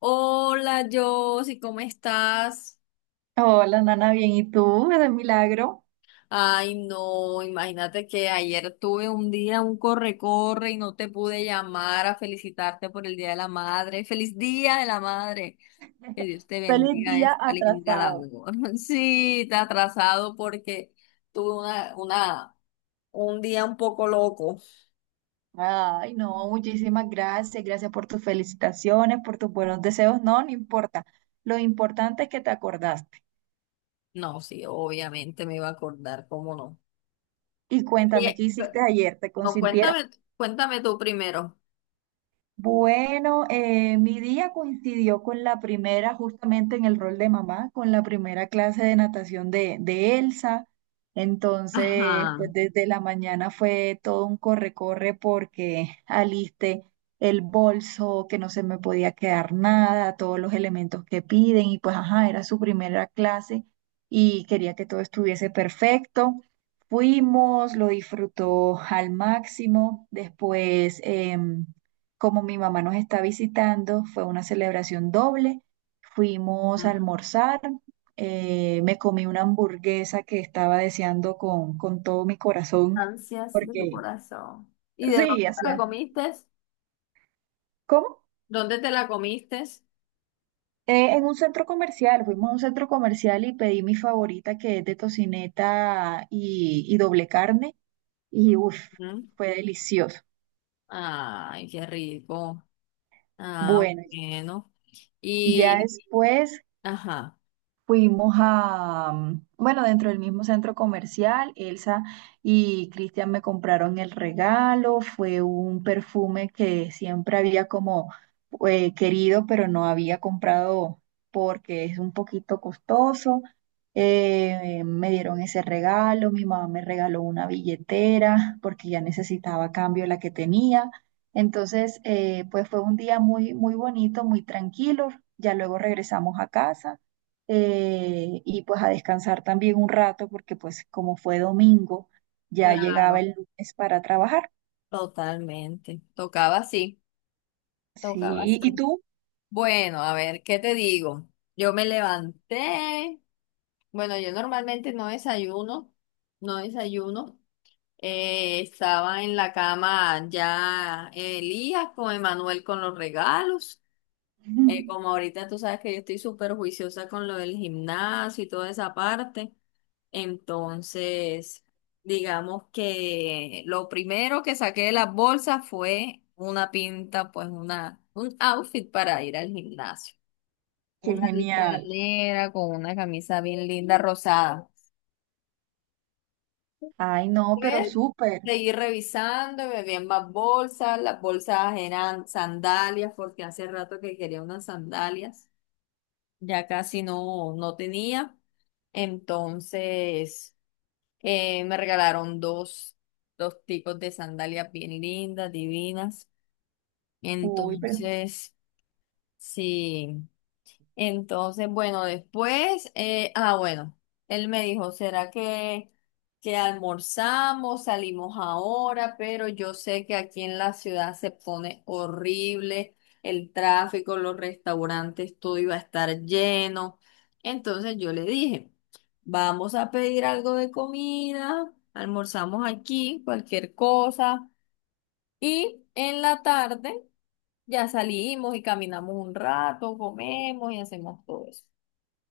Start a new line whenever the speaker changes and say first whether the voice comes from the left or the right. left: Hola, Josie, ¿cómo estás?
right: Hola, Nana, bien. ¿Y tú? Es un milagro.
left: Ay, no, imagínate que ayer tuve un día, un corre-corre y no te pude llamar a felicitarte por el Día de la Madre. ¡Feliz Día de la Madre! Que Dios te
right: Feliz
left: bendiga en
right: día
left: esta linda
right: atrasado.
left: labor. Sí, te he atrasado porque tuve un día un poco loco.
right: Ay, no, muchísimas gracias. Gracias por tus felicitaciones, por tus buenos deseos. No, no importa. Lo importante es que te acordaste.
left: No, sí, obviamente me iba a acordar, ¿cómo no?
right: Y
left: ¿Y
right: cuéntame,
left: qué?
right: ¿qué hiciste ayer? ¿Te
left: No,
right: consintieron?
left: cuéntame, cuéntame tú primero.
right: Bueno, mi día coincidió con la primera, justamente en el rol de mamá, con la primera clase de natación de Elsa. Entonces,
left: Ajá.
right: pues desde la mañana fue todo un corre-corre porque alisté el bolso, que no se me podía quedar nada, todos los elementos que piden y pues, ajá, era su primera clase y quería que todo estuviese perfecto. Fuimos, lo disfrutó al máximo. Después... em, como mi mamá nos está visitando, fue una celebración doble. Fuimos a almorzar, me comí una hamburguesa que estaba deseando con todo mi corazón,
left: Ansias de tu
right: porque
left: corazón. ¿Y de dónde
right: sí,
left: te
right: hacía.
left: la comiste?
right: ¿Cómo?
left: ¿Dónde te la comiste?
right: En un centro comercial, fuimos a un centro comercial y pedí mi favorita que es de tocineta y doble carne, y uff,
left: Ujú.
right: fue delicioso.
left: Ay, qué rico. Ah,
right: Bueno,
left: bueno.
right: ya
left: Y,
right: después
left: ajá,
right: fuimos a, bueno, dentro del mismo centro comercial, Elsa y Cristian me compraron el regalo, fue un perfume que siempre había como querido, pero no había comprado porque es un poquito costoso. Me dieron ese regalo, mi mamá me regaló una billetera porque ya necesitaba cambio la que tenía. Entonces, pues fue un día muy, muy bonito, muy tranquilo. Ya luego regresamos a casa, y pues a descansar también un rato porque pues como fue domingo, ya llegaba
left: claro,
right: el lunes para trabajar.
left: totalmente. Tocaba así, tocaba
right: Sí, ¿y
left: así.
right: tú?
left: Bueno, a ver, ¿qué te digo? Yo me levanté. Bueno, yo normalmente no desayuno, no desayuno. Estaba en la cama ya Elías con Emanuel con los regalos. Como ahorita tú sabes que yo estoy súper juiciosa con lo del gimnasio y toda esa parte, entonces digamos que lo primero que saqué de las bolsas fue una pinta, pues un outfit para ir al gimnasio.
right: Qué
left: Una listra
right: genial.
left: negra con una camisa bien linda rosada.
right: Ay, no, pero
left: Pues
right: súper.
left: seguí revisando, me vi en más bolsas, las bolsas eran sandalias porque hace rato que quería unas sandalias. Ya casi no, no tenía. Entonces, me regalaron dos tipos de sandalias bien lindas, divinas.
right: Uy, pero
left: Entonces, sí. Entonces, bueno, después, bueno, él me dijo, ¿será que almorzamos, salimos ahora? Pero yo sé que aquí en la ciudad se pone horrible el tráfico, los restaurantes, todo iba a estar lleno. Entonces yo le dije, vamos a pedir algo de comida, almorzamos aquí, cualquier cosa. Y en la tarde ya salimos y caminamos un rato, comemos y hacemos todo eso.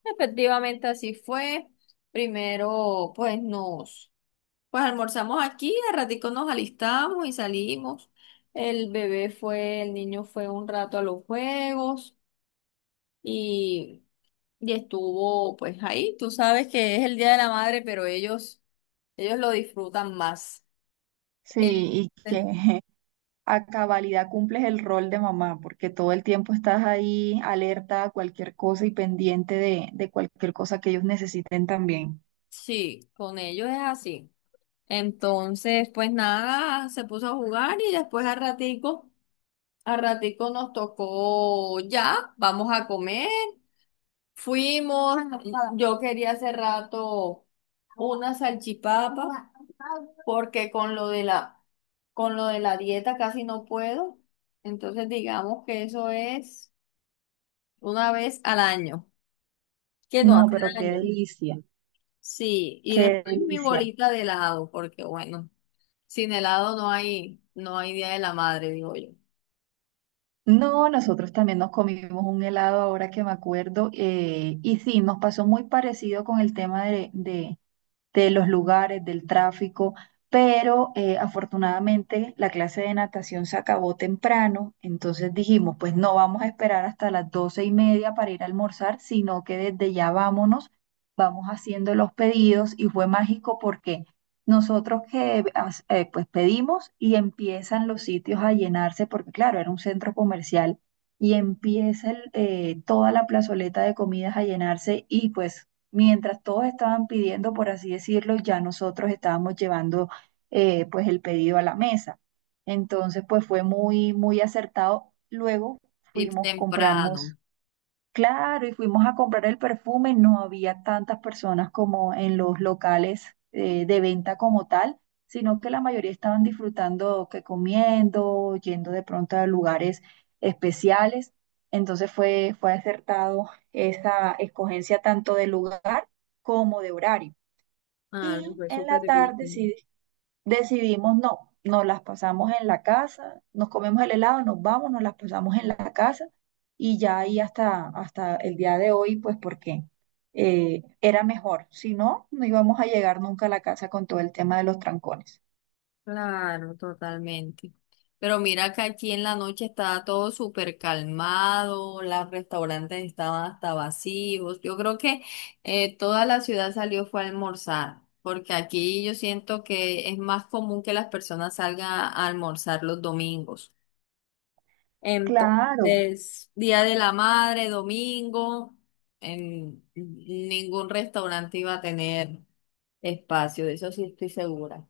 left: Efectivamente, así fue. Primero, pues nos, pues almorzamos aquí, al ratico nos alistamos y salimos. El bebé fue, el niño fue un rato a los juegos y, y estuvo pues ahí. Tú sabes que es el Día de la Madre, pero ellos lo disfrutan más.
right: sí,
left: El-
right: y
left: eh,
right: que a cabalidad cumples el rol de mamá, porque todo el tiempo estás ahí alerta a cualquier cosa y pendiente de cualquier cosa que ellos necesiten también.
left: sí, con ellos es así. Entonces, pues nada, se puso a jugar y después al ratico. A ratico nos tocó ya, vamos a comer. Fuimos, yo quería hace rato una salchipapa porque con lo de la dieta casi no puedo. Entonces digamos que eso es una vez al año, que no
right: No,
left: hace
right: pero qué
left: daño.
right: delicia,
left: Sí, y
right: qué
left: después mi
right: delicia.
left: bolita de helado, porque bueno, sin helado no hay Día de la Madre, digo yo.
right: No, nosotros también nos comimos un helado ahora que me acuerdo, y sí, nos pasó muy parecido con el tema de los lugares, del tráfico, pero afortunadamente la clase de natación se acabó temprano, entonces dijimos, pues no vamos a esperar hasta las 12:30 para ir a almorzar, sino que desde ya vámonos, vamos haciendo los pedidos y fue mágico porque nosotros pues pedimos y empiezan los sitios a llenarse, porque claro, era un centro comercial. Y empieza toda la plazoleta de comidas a llenarse y pues mientras todos estaban pidiendo, por así decirlo, ya nosotros estábamos llevando, pues el pedido a la mesa. Entonces, pues fue muy, muy acertado. Luego
left: Ir
right: fuimos,
left: temprano.
right: compramos. Claro, y fuimos a comprar el perfume, no había tantas personas como en los locales, de venta como tal, sino que la mayoría estaban disfrutando que comiendo, yendo de pronto a lugares especiales. Entonces fue, fue acertado esa escogencia tanto de lugar como de horario.
left: Ah, les
right: Y
left: fue
right: en la
left: súper bien.
right: tarde sí decidimos no, nos las pasamos en la casa, nos comemos el helado, nos vamos, nos las pasamos en la casa y ya ahí hasta, hasta el día de hoy, pues porque era mejor. Si no, no íbamos a llegar nunca a la casa con todo el tema de los trancones.
left: Claro, totalmente. Pero mira que aquí en la noche estaba todo súper calmado, los restaurantes estaban hasta vacíos. Yo creo que toda la ciudad salió fue a almorzar, porque aquí yo siento que es más común que las personas salgan a almorzar los domingos.
right: Claro.
left: Entonces, Día de la Madre, domingo, en ningún restaurante iba a tener espacio, de eso sí estoy segura.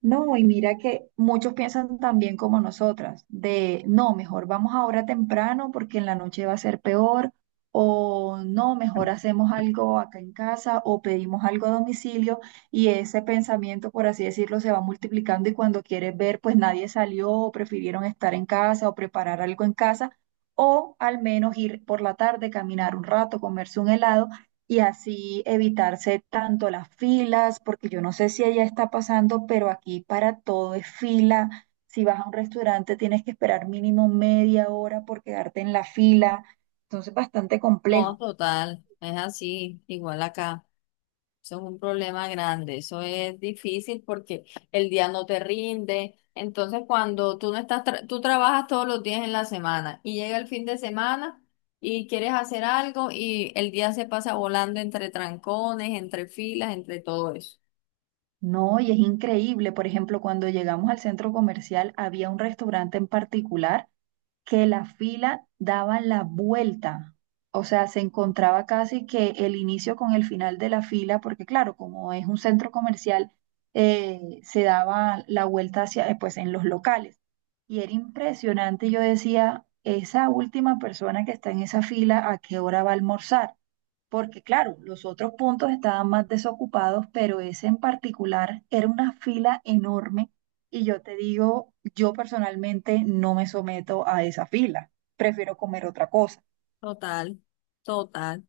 right: No, y mira que muchos piensan también como nosotras, de no, mejor vamos ahora temprano porque en la noche va a ser peor, o no, mejor hacemos algo acá en casa o pedimos algo a domicilio, y ese pensamiento, por así decirlo, se va multiplicando y cuando quieres ver, pues nadie salió o prefirieron estar en casa o preparar algo en casa, o al menos ir por la tarde, caminar un rato, comerse un helado y así evitarse tanto las filas, porque yo no sé si allá está pasando, pero aquí para todo es fila. Si vas a un restaurante tienes que esperar mínimo media hora por quedarte en la fila. Entonces, bastante
left: No,
right: complejo.
left: total, es así, igual acá. Eso es un problema grande, eso es difícil porque el día no te rinde. Entonces, cuando tú no estás, tra- tú trabajas todos los días en la semana y llega el fin de semana y quieres hacer algo y el día se pasa volando entre trancones, entre filas, entre todo eso.
right: No, y es increíble. Por ejemplo, cuando llegamos al centro comercial, había un restaurante en particular que la fila daba la vuelta. O sea, se encontraba casi que el inicio con el final de la fila, porque claro, como es un centro comercial, se daba la vuelta hacia, pues, en los locales. Y era impresionante. Yo decía, esa última persona que está en esa fila, ¿a qué hora va a almorzar? Porque claro, los otros puntos estaban más desocupados, pero ese en particular era una fila enorme y yo te digo, yo personalmente no me someto a esa fila, prefiero comer otra cosa.
left: Total, total.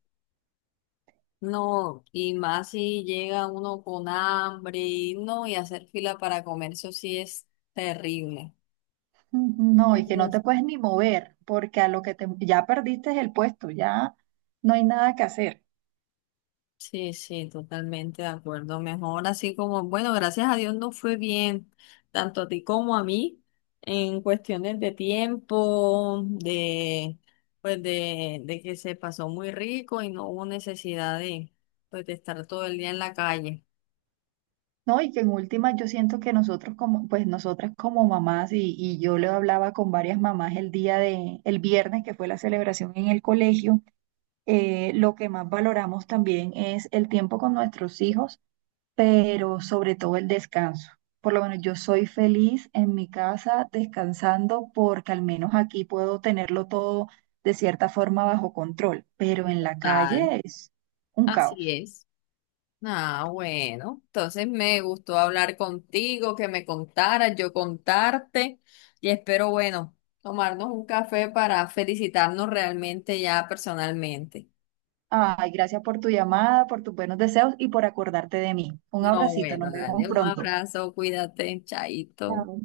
left: No, y más si llega uno con hambre, no, y hacer fila para comer, eso sí es terrible.
right: No, y que no te puedes ni mover, porque a lo que te, ya perdiste el puesto, ya no hay nada que hacer.
left: Sí, sí, totalmente de acuerdo. Mejor así como, bueno, gracias a Dios no fue bien, tanto a ti como a mí, en cuestiones de tiempo, pues de que se pasó muy rico y no hubo necesidad de, pues de estar todo el día en la calle.
right: No, y que en últimas yo siento que nosotros como, pues nosotras como mamás, y yo le hablaba con varias mamás el día de, el viernes que fue la celebración en el colegio, lo que más valoramos también es el tiempo con nuestros hijos, pero sobre todo el descanso. Por lo menos yo soy feliz en mi casa descansando porque al menos aquí puedo tenerlo todo de cierta forma bajo control, pero en la
left: Tal,
right: calle es un
left: así
right: caos.
left: es. Ah, bueno, entonces me gustó hablar contigo, que me contaras, yo contarte y espero, bueno, tomarnos un café para felicitarnos realmente ya personalmente.
right: Ay, gracias por tu llamada, por tus buenos deseos y por acordarte de mí. Un
left: No,
right: abracito,
left: bueno,
right: nos vemos
left: dale un
right: pronto.
left: abrazo, cuídate, chaito.
right: Chao.